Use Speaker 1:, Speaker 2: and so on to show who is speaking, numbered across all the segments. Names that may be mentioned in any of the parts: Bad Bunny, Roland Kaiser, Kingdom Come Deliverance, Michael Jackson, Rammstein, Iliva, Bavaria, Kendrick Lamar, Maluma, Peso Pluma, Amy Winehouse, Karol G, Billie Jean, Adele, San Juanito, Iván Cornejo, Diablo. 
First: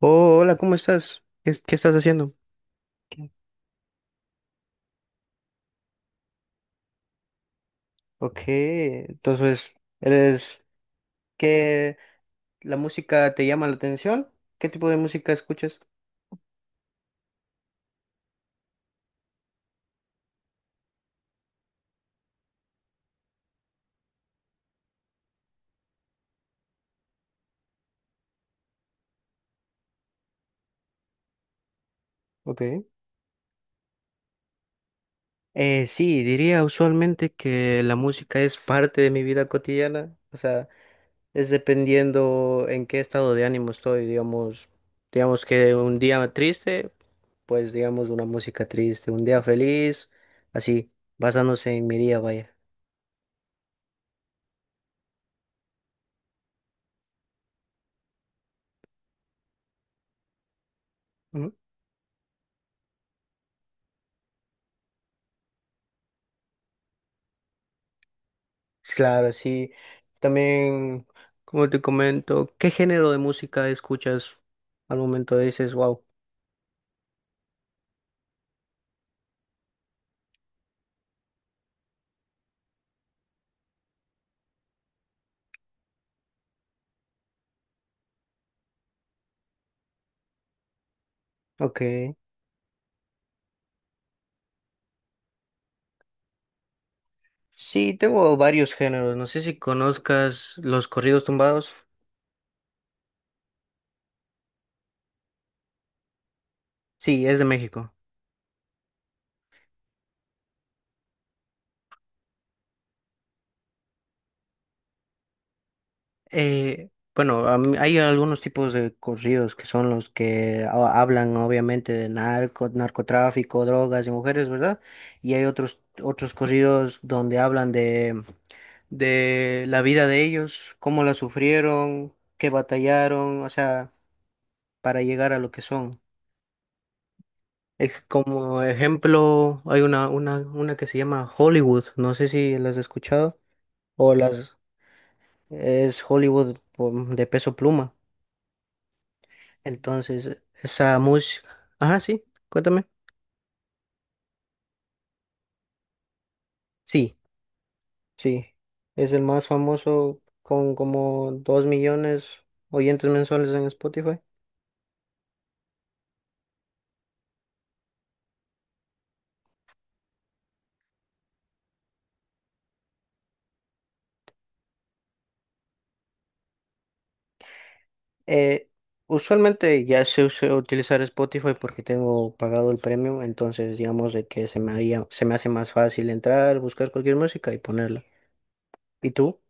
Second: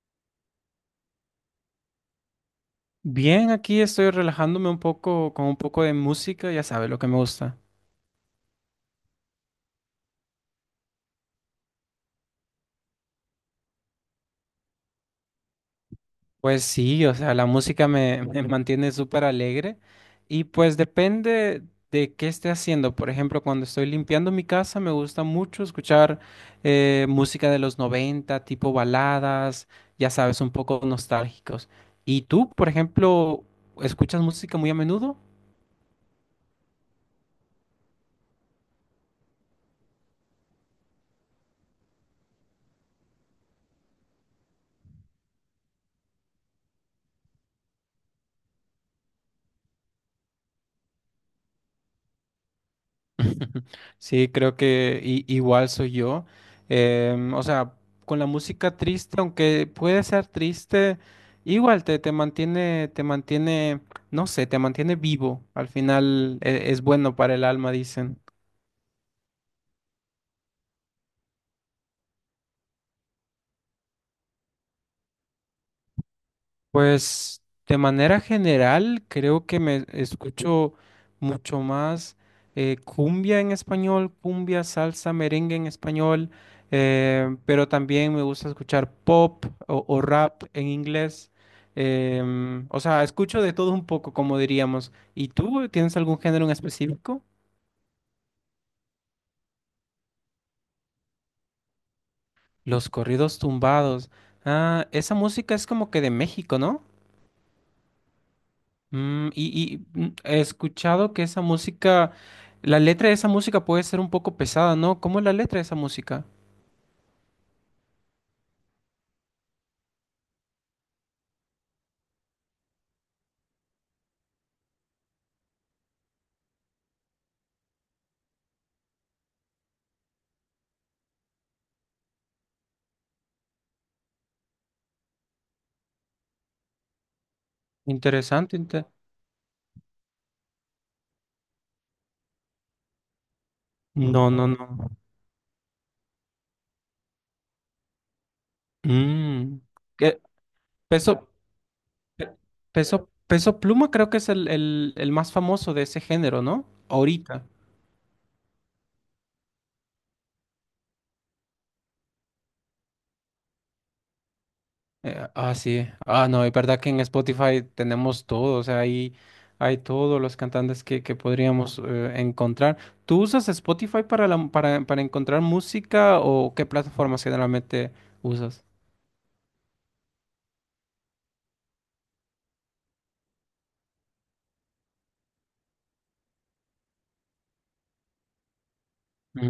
Speaker 1: Oh, hola, ¿cómo estás? ¿Qué estás haciendo? ¿Qué?
Speaker 2: Bien, aquí estoy relajándome un poco con un poco de música, ya sabes lo que me gusta.
Speaker 1: Ok, entonces, ¿eres que la música te llama la atención? ¿Qué tipo de música escuchas?
Speaker 2: Pues sí, o sea, la música me mantiene súper alegre y pues depende de qué esté haciendo. Por ejemplo, cuando estoy limpiando mi casa me gusta mucho escuchar música de los 90, tipo baladas, ya sabes, un poco nostálgicos. ¿Y tú,
Speaker 1: Ok.
Speaker 2: por ejemplo, escuchas música muy a menudo?
Speaker 1: Sí, diría usualmente que la música es parte de mi vida cotidiana, o sea, es dependiendo en qué estado de ánimo estoy, digamos que un día triste, pues digamos una música triste, un día feliz, así, basándose en mi día, vaya.
Speaker 2: Sí, creo que igual soy yo. O sea, con la música triste, aunque puede ser triste, igual te mantiene, no sé, te mantiene vivo. Al final es bueno para el alma, dicen.
Speaker 1: Claro, sí. También, como te comento, ¿qué género de música escuchas al momento dices, wow?
Speaker 2: Pues de manera general creo que me escucho mucho más cumbia en español, cumbia, salsa, merengue en español, pero también me gusta escuchar pop o rap en inglés.
Speaker 1: Ok.
Speaker 2: O sea, escucho de todo un poco, como diríamos. ¿Y tú tienes algún género en específico?
Speaker 1: Sí, tengo varios géneros. No sé si conozcas los corridos tumbados.
Speaker 2: Los corridos tumbados. Ah, esa música es como que de México, ¿no?
Speaker 1: Sí, es de México.
Speaker 2: He escuchado que esa música, la letra de esa música puede ser un poco pesada, ¿no? ¿Cómo es la letra de esa música?
Speaker 1: Eh, bueno, hay algunos tipos de corridos que son los que hablan obviamente de narco, narcotráfico, drogas y mujeres, ¿verdad? Y hay otros corridos donde hablan de la vida de ellos, cómo la sufrieron, qué batallaron, o sea, para llegar a lo que son.
Speaker 2: Interesante,
Speaker 1: Como ejemplo, hay una que se llama Hollywood, no sé si las has escuchado, o
Speaker 2: no, no,
Speaker 1: las
Speaker 2: no.
Speaker 1: es Hollywood de Peso Pluma.
Speaker 2: Mm, que
Speaker 1: Entonces, esa
Speaker 2: peso,
Speaker 1: música, ajá, sí,
Speaker 2: pe-
Speaker 1: cuéntame.
Speaker 2: peso, peso Pluma creo que es el más famoso de ese género, ¿no?
Speaker 1: Sí,
Speaker 2: Ahorita.
Speaker 1: sí, es el más famoso con como 2 millones oyentes mensuales en Spotify.
Speaker 2: Ah, sí. Ah, no, es verdad que en Spotify tenemos todo, o sea, ahí hay todos los cantantes que podríamos encontrar. ¿Tú usas Spotify para encontrar música o qué plataformas generalmente usas?
Speaker 1: Eh, Usualmente ya sé utilizar Spotify porque tengo pagado el premium, entonces digamos de que se me haría, se me hace más fácil entrar, buscar cualquier música y ponerla. ¿Y tú?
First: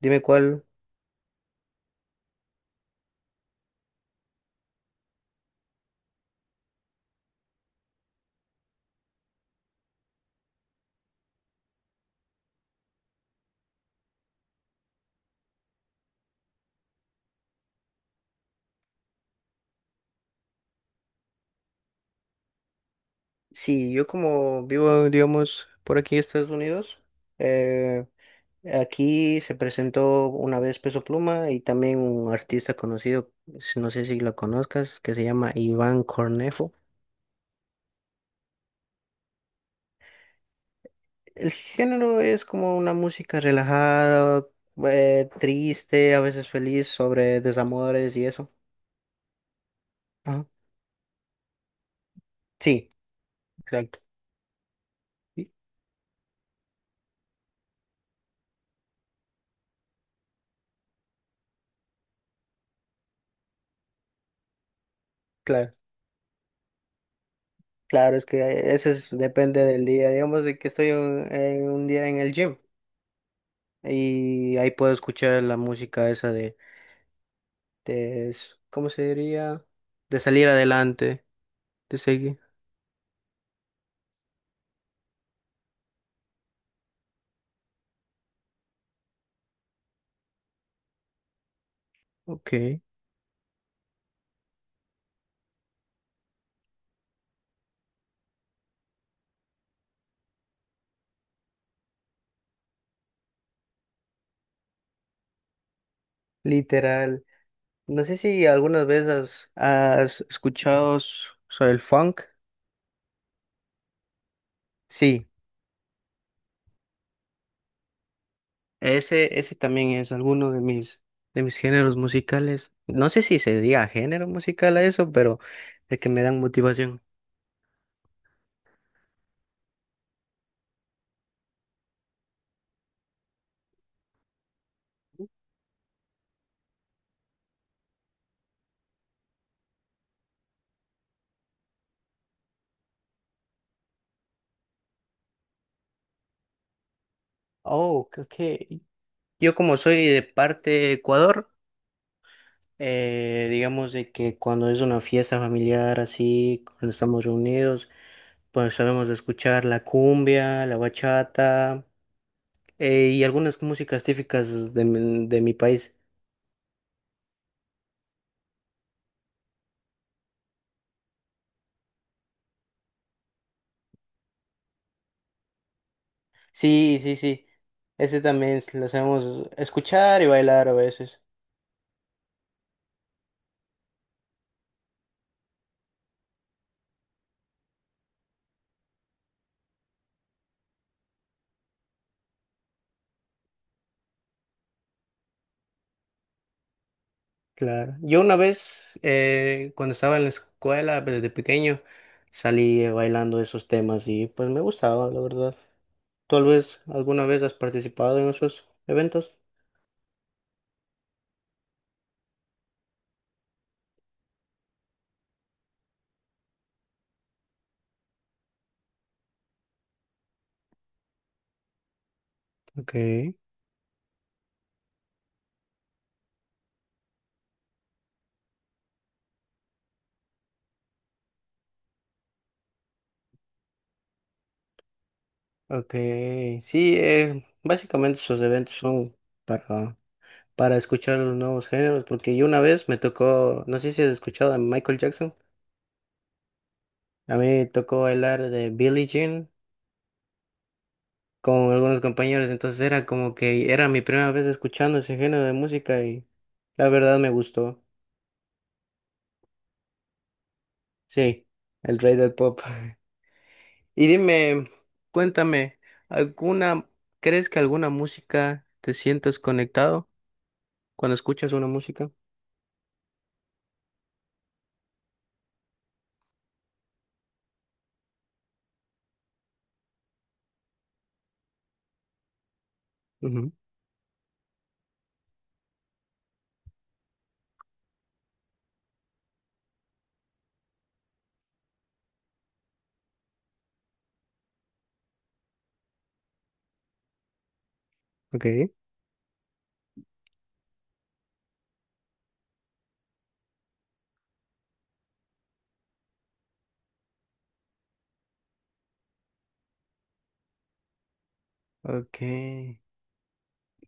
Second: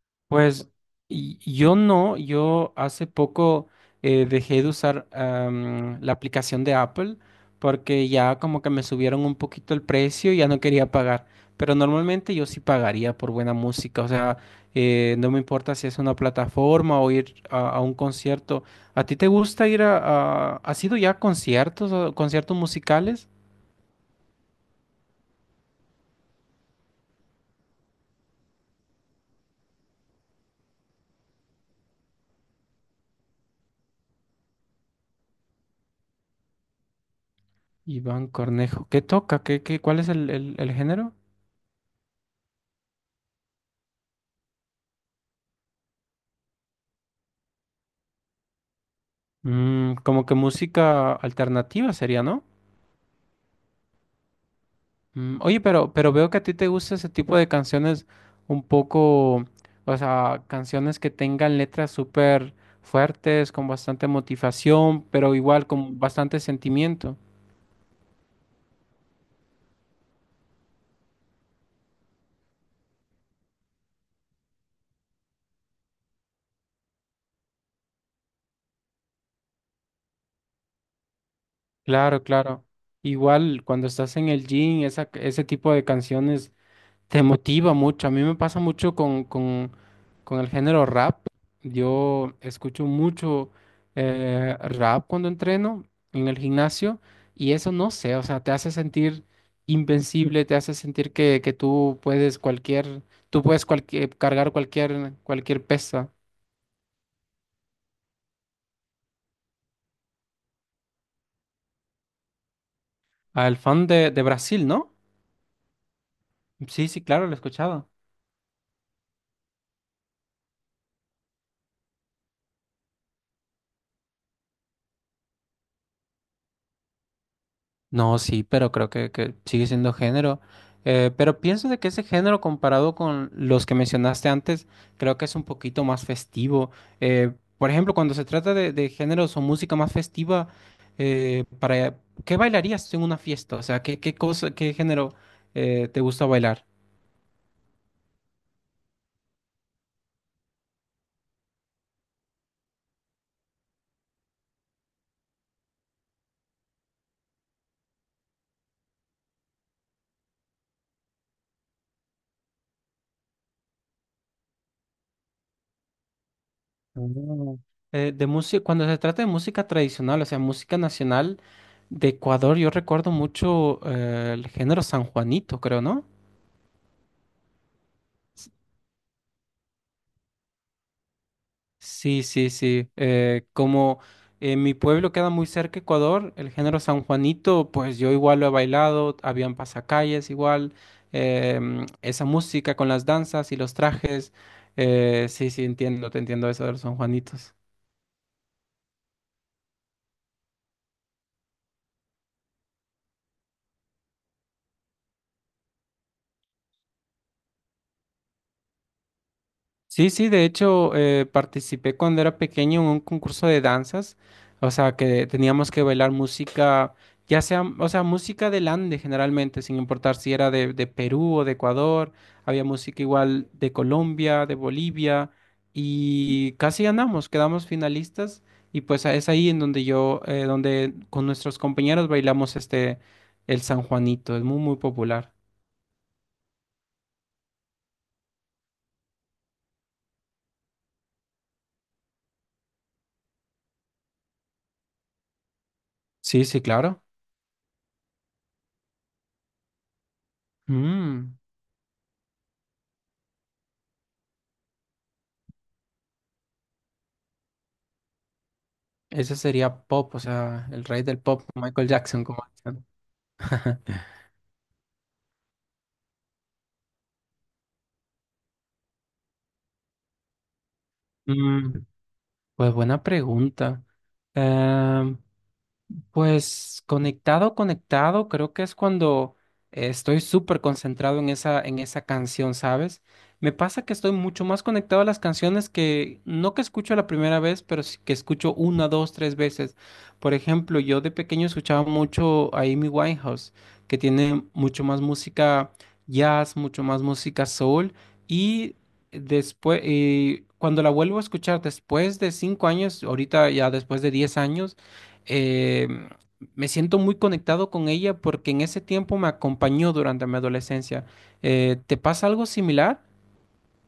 Speaker 1: Dime cuál.
Speaker 2: Pues yo no, yo hace poco dejé de usar la aplicación de Apple porque ya como que me subieron un poquito el precio y ya no quería pagar. Pero normalmente yo sí pagaría por buena música, o sea, no me importa si es una plataforma o ir a un concierto. ¿A ti te gusta ir a, ¿Has ido ya a conciertos o conciertos musicales?
Speaker 1: Sí, yo como vivo, digamos, por aquí en Estados Unidos, eh, aquí se presentó una vez Peso Pluma y también un artista conocido, no sé si lo conozcas, que se llama Iván Cornejo.
Speaker 2: Iván Cornejo, ¿qué toca? ¿Cuál es el género?
Speaker 1: El género es como una música relajada, triste, a veces feliz, sobre desamores y eso.
Speaker 2: Como que
Speaker 1: Ajá.
Speaker 2: música alternativa sería, ¿no?
Speaker 1: Sí, exacto. Sí,
Speaker 2: Oye, pero veo que a ti te gusta ese tipo de canciones un poco, o sea, canciones que tengan letras súper fuertes, con bastante motivación, pero igual
Speaker 1: claro.
Speaker 2: con bastante sentimiento.
Speaker 1: Claro, es que eso depende del día. Digamos de que estoy en un día en el gym y ahí puedo escuchar la música esa ¿cómo se diría? De salir adelante, de
Speaker 2: Claro,
Speaker 1: seguir.
Speaker 2: claro. Igual cuando estás en el gym, ese tipo de canciones te motiva mucho. A mí me pasa mucho con el género rap. Yo
Speaker 1: Ok,
Speaker 2: escucho mucho rap cuando entreno en el gimnasio y eso no sé, o sea, te hace sentir invencible, te hace sentir que cargar cualquier pesa.
Speaker 1: literal. No sé si algunas veces has escuchado sobre el funk.
Speaker 2: Al fan de Brasil, ¿no?
Speaker 1: Sí.
Speaker 2: Sí, sí, claro, lo he escuchado.
Speaker 1: Ese también es alguno de mis géneros musicales. No sé si se diga género musical a eso, pero de que me dan motivación.
Speaker 2: No, sí, pero creo que sigue siendo género. Pero pienso de que ese género comparado con los que mencionaste antes, creo que es un poquito más festivo. Por ejemplo, cuando se trata de géneros o música más festiva, eh, para, ¿qué bailarías en una fiesta? O sea, ¿qué cosa, qué género te gusta bailar?
Speaker 1: Oh, creo que yo como soy de parte de Ecuador, digamos de que cuando es una fiesta familiar así, cuando estamos reunidos, pues sabemos de escuchar la cumbia, la bachata, y algunas músicas típicas de mi país.
Speaker 2: Mm. De música, cuando se trata de música tradicional, o sea, música nacional de Ecuador, yo recuerdo mucho el género San Juanito, creo, ¿no?
Speaker 1: Sí, sí, sí. Ese también lo sabemos escuchar y bailar a veces.
Speaker 2: Sí, sí, sí. Como en mi pueblo queda muy cerca Ecuador, el género San Juanito, pues yo igual lo he bailado, habían pasacalles igual, esa música con las danzas y los trajes. Sí, sí, te entiendo eso de los San Juanitos.
Speaker 1: Claro. Yo una vez, cuando estaba en la escuela, desde pequeño, salí bailando esos temas y pues me gustaba, la verdad. Tal vez alguna vez has participado en esos eventos.
Speaker 2: Sí, sí, de hecho participé cuando era pequeño en un concurso de danzas, o sea que teníamos que bailar música, ya sea, o sea, música del Ande generalmente, sin importar si era de Perú o de Ecuador, había música
Speaker 1: Okay.
Speaker 2: igual de Colombia, de Bolivia, y casi ganamos, quedamos finalistas, y pues es ahí en donde donde con nuestros compañeros bailamos este, el San Juanito, es muy, muy popular.
Speaker 1: Okay. Sí, básicamente esos eventos son para, para escuchar los nuevos géneros, porque yo una vez me tocó, no sé si has escuchado a Michael Jackson,
Speaker 2: Sí, sí, claro.
Speaker 1: a mí me tocó bailar de Billie Jean
Speaker 2: Mm.
Speaker 1: con algunos compañeros, entonces era como que era mi primera vez escuchando ese género de música y la verdad me gustó.
Speaker 2: Ese sería pop, o sea, el rey del pop,
Speaker 1: Sí,
Speaker 2: Michael
Speaker 1: el rey
Speaker 2: Jackson,
Speaker 1: del
Speaker 2: como
Speaker 1: pop.
Speaker 2: dicen.
Speaker 1: Y dime, cuéntame, ¿alguna, crees que alguna música te sientas conectado cuando escuchas una
Speaker 2: Mm,
Speaker 1: música?
Speaker 2: pues buena pregunta. Em, Pues conectado, conectado, creo que es cuando estoy súper concentrado en esa canción, ¿sabes?
Speaker 1: Ujú.
Speaker 2: Me pasa que estoy mucho más conectado a las canciones que no que escucho la primera vez, pero sí que escucho una, dos, tres veces. Por ejemplo, yo de pequeño escuchaba mucho a Amy Winehouse, que tiene mucho más música jazz, mucho más música soul,
Speaker 1: Ok.
Speaker 2: y después, cuando la vuelvo a escuchar después de 5 años, ahorita ya después de 10 años, eh, me siento muy conectado con ella porque en ese tiempo me acompañó durante mi adolescencia. ¿Te
Speaker 1: Ok.
Speaker 2: pasa algo similar?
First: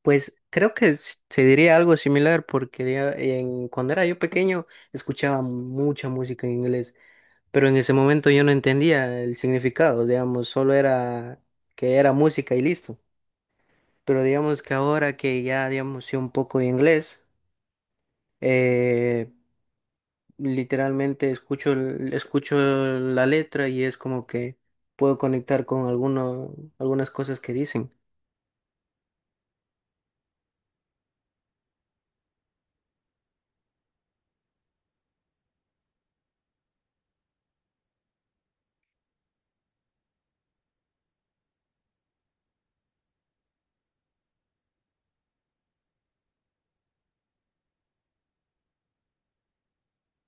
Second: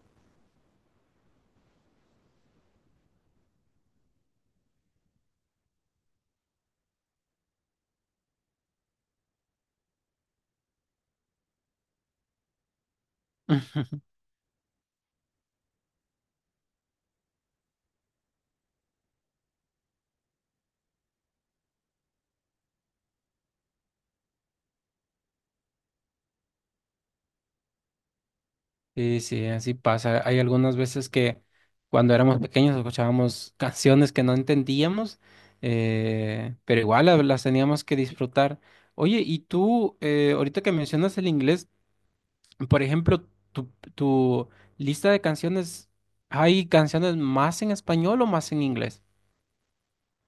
Speaker 1: Pues creo que se diría algo similar porque ya cuando era yo pequeño escuchaba mucha música en inglés. Pero en ese momento yo no entendía el significado, digamos, solo era que era música y listo.
Speaker 2: Ujú.
Speaker 1: Pero digamos que ahora que ya, digamos, sé un poco de inglés, eh, literalmente escucho, escucho la letra y es como que puedo conectar con algunas cosas que dicen.
Speaker 2: Sí, sí, así pasa. Hay algunas veces que cuando éramos pequeños escuchábamos canciones que no entendíamos, pero igual las teníamos que disfrutar. Oye, y tú, ahorita que mencionas el inglés, por ejemplo, tu, tu lista de canciones, ¿hay canciones más en español o más en inglés?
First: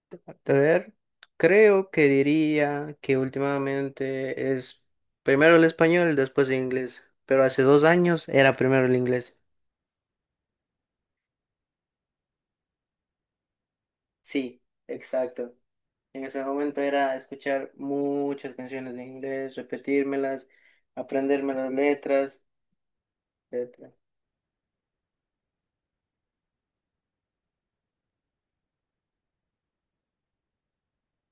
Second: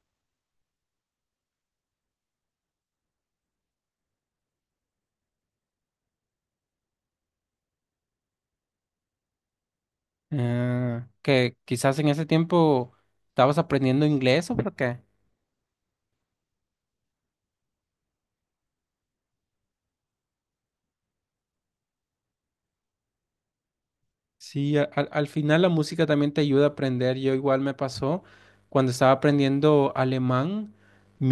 Speaker 1: A ver, creo que diría que últimamente es primero el español, después el inglés, pero hace 2 años era primero el inglés.
Speaker 2: Ah, que quizás en ese tiempo estabas aprendiendo inglés o
Speaker 1: Sí,
Speaker 2: por qué.
Speaker 1: exacto. En ese momento era escuchar muchas canciones en inglés, repetírmelas, aprenderme las letras, etcétera.
Speaker 2: Sí, al final la música también te ayuda a aprender. Yo igual me pasó cuando estaba aprendiendo alemán,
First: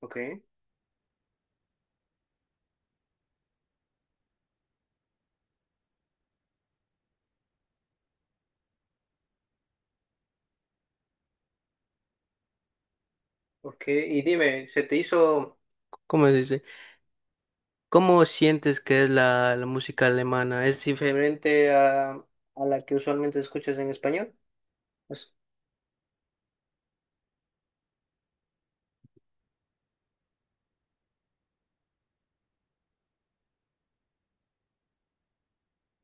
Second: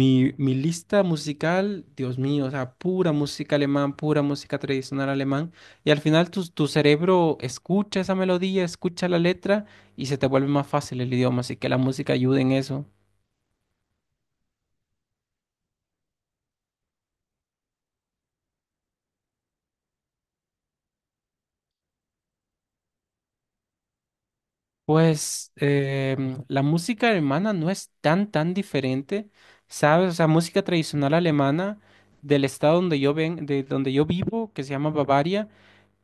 Speaker 1: Ok,
Speaker 2: mi lista musical, Dios mío, o sea, pura música alemán, pura música tradicional alemán. Y al final tu cerebro escucha esa melodía, escucha la letra y se te vuelve más fácil el idioma. Así que la música ayuda en eso.
Speaker 1: ok. Y dime, ¿se te hizo, cómo se dice? ¿Cómo sientes que es la música alemana? ¿Es diferente a la que usualmente escuchas en español? Pues,
Speaker 2: Pues la música alemana no es tan, tan diferente, ¿sabes? O sea, música tradicional alemana del estado de donde yo vivo, que se llama Bavaria,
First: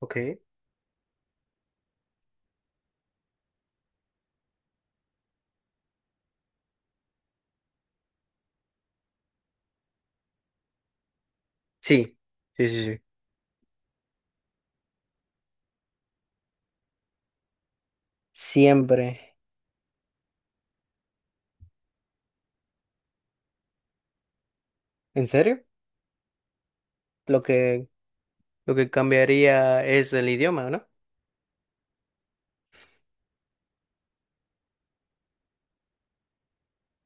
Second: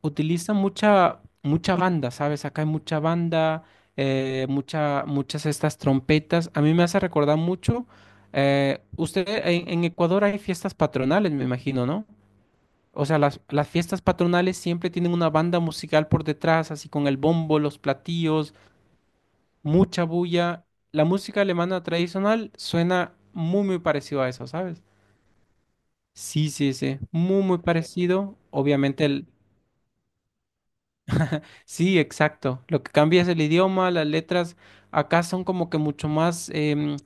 Speaker 1: ok.
Speaker 2: utiliza mucha banda, ¿sabes? Acá hay mucha banda, muchas estas trompetas. A mí me hace recordar mucho. Usted en Ecuador hay fiestas patronales, me imagino, ¿no?
Speaker 1: Sí, sí, sí, sí.
Speaker 2: O sea, las fiestas patronales siempre tienen una banda musical por detrás, así con el bombo, los platillos
Speaker 1: Siempre.
Speaker 2: mucha bulla. La música alemana tradicional suena muy, muy parecido a eso, ¿sabes?
Speaker 1: ¿En serio?
Speaker 2: Sí, sí, sí,
Speaker 1: Lo
Speaker 2: muy, muy
Speaker 1: que,
Speaker 2: parecido.
Speaker 1: lo que
Speaker 2: Obviamente.
Speaker 1: cambiaría es el idioma, ¿no?
Speaker 2: Sí, exacto. Lo que cambia es el idioma, las letras. Acá son como que mucho más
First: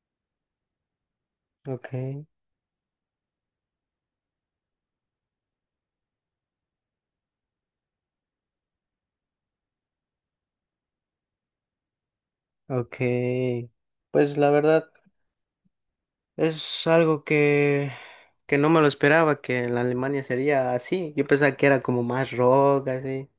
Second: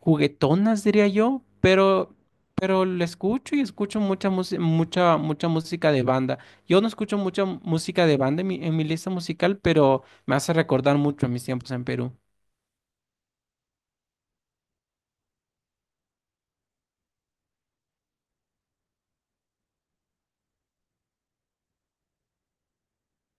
Speaker 2: juguetonas, diría yo,
Speaker 1: Ok,
Speaker 2: pero, lo escucho y escucho mucha música de banda. Yo no escucho mucha música de banda en mi lista musical, pero me hace recordar mucho a mis tiempos en Perú.
Speaker 1: ok. Pues la verdad. Es algo que no me lo esperaba, que en la Alemania sería así. Yo pensaba que era como más rock, así.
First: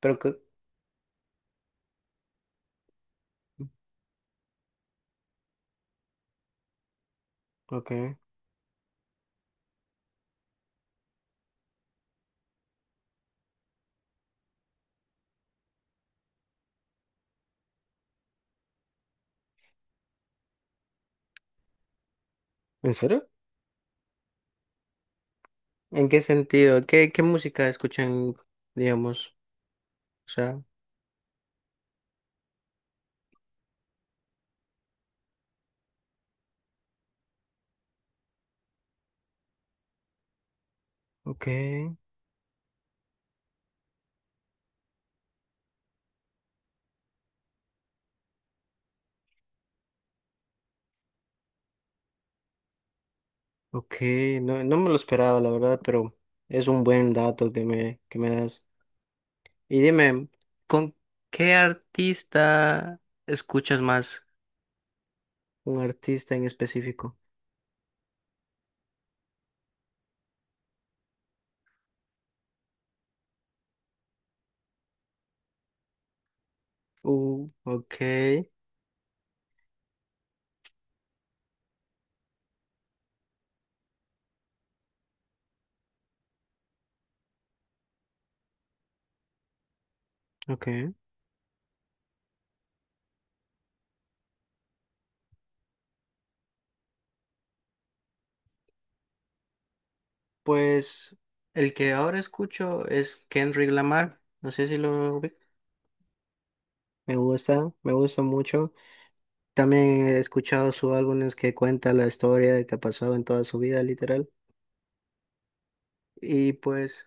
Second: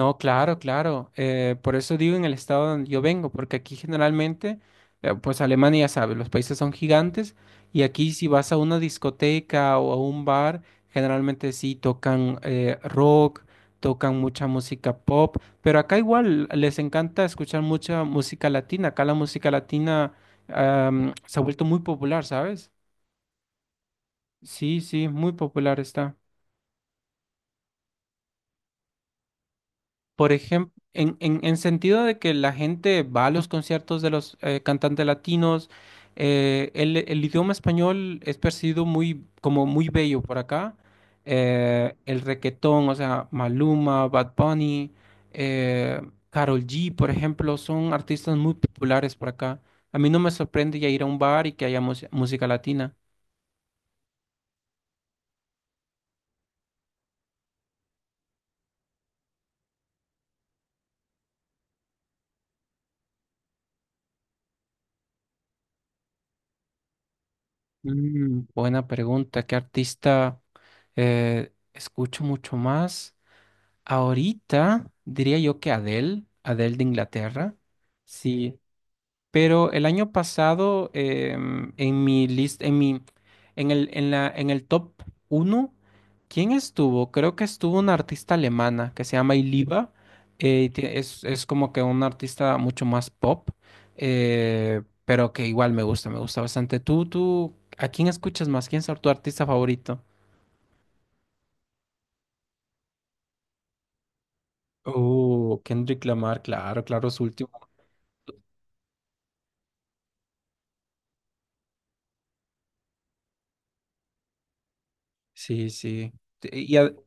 Speaker 1: Pero que...
Speaker 2: claro, claro. Por eso digo en el estado donde yo vengo, porque aquí generalmente, pues Alemania ya sabe, los países son gigantes y aquí
Speaker 1: Ok.
Speaker 2: si vas a una discoteca o a un bar, generalmente sí tocan rock, tocan mucha música pop, pero acá igual les encanta escuchar mucha música latina. Acá la música latina se ha vuelto muy popular, ¿sabes?
Speaker 1: ¿En serio?
Speaker 2: Sí, sí, muy popular
Speaker 1: ¿En
Speaker 2: está.
Speaker 1: qué sentido? ¿Qué música escuchan, digamos? O
Speaker 2: Por
Speaker 1: sea,
Speaker 2: ejemplo, en sentido de que la gente va a los conciertos de los cantantes latinos, el idioma español es percibido muy, como muy bello por acá.
Speaker 1: ok,
Speaker 2: El requetón, o sea, Maluma, Bad Bunny, eh, Karol G, por ejemplo, son artistas muy populares por acá. A mí no me sorprende ya ir a un bar y que haya música latina.
Speaker 1: ok. No, no me lo esperaba, la verdad, pero es un buen dato que me das. Y dime, ¿con qué artista escuchas más? ¿Un artista en específico?
Speaker 2: Buena pregunta. ¿Qué artista escucho mucho más? Ahorita diría yo que Adele, Adele de Inglaterra,
Speaker 1: Ok,
Speaker 2: sí, pero el año pasado em, en mi list, en mi, en el top uno, ¿quién estuvo? Creo que estuvo una artista alemana que se llama Iliva, eh,
Speaker 1: ok.
Speaker 2: tie- es, es como que una artista mucho más pop, pero que igual me gusta bastante. ¿Tú, a quién escuchas más? ¿Quién es tu artista favorito?
Speaker 1: Pues el que ahora escucho es Kendrick Lamar, no sé si lo ubico.
Speaker 2: Oh, Kendrick Lamar, claro, claro, su último.
Speaker 1: Me gusta mucho. También he escuchado sus álbumes que cuenta la historia de que ha pasado en toda su vida, literal.
Speaker 2: Sí, sí. Te-
Speaker 1: Y
Speaker 2: Y a-
Speaker 1: pues,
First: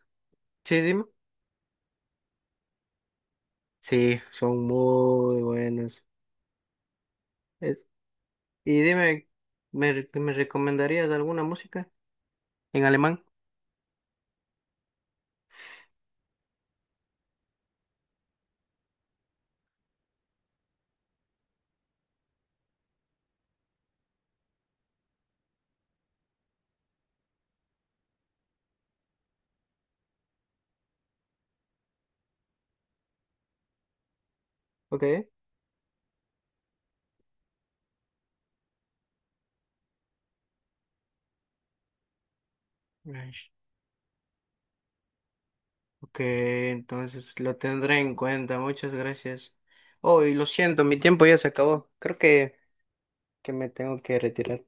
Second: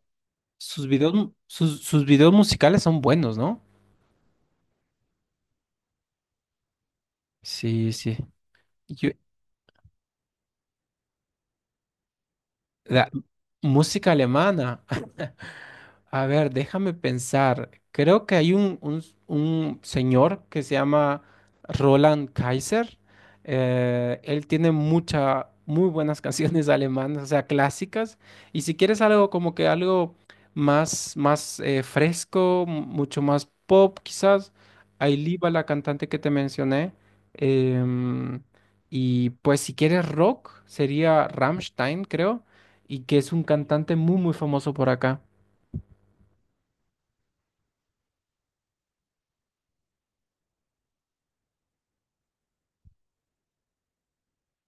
Speaker 1: sí,
Speaker 2: sus
Speaker 1: dime.
Speaker 2: videos, sus videos musicales son buenos, ¿no?
Speaker 1: Sí, son muy buenos. Es-
Speaker 2: Sí, sí.
Speaker 1: y dime, me recomendarías alguna música en
Speaker 2: La
Speaker 1: alemán?
Speaker 2: música alemana. A ver, déjame pensar. Creo que hay un, un señor que se llama Roland Kaiser. Él tiene muy buenas canciones alemanas, o sea, clásicas. Y si quieres algo como que algo más fresco, mucho más pop, quizás,
Speaker 1: Ok.
Speaker 2: Ailiva, la cantante que te mencioné. Em, y pues si quieres rock, sería Rammstein, creo y que es un
Speaker 1: Nice.
Speaker 2: cantante muy, muy famoso por acá.
Speaker 1: Ok, entonces lo tendré en cuenta, muchas gracias. Oh, y lo siento, mi tiempo ya se acabó. Creo que me tengo que retirar.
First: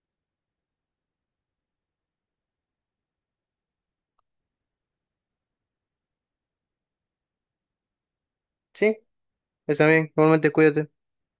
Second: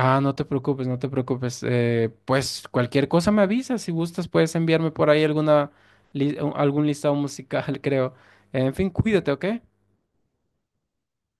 Speaker 2: Ah, no te preocupes, no te preocupes. Pues cualquier cosa me avisas. Si gustas, puedes enviarme por ahí algún listado musical, creo. En fin,
Speaker 1: Sí,
Speaker 2: cuídate, ¿ok?
Speaker 1: está bien, igualmente cuídate.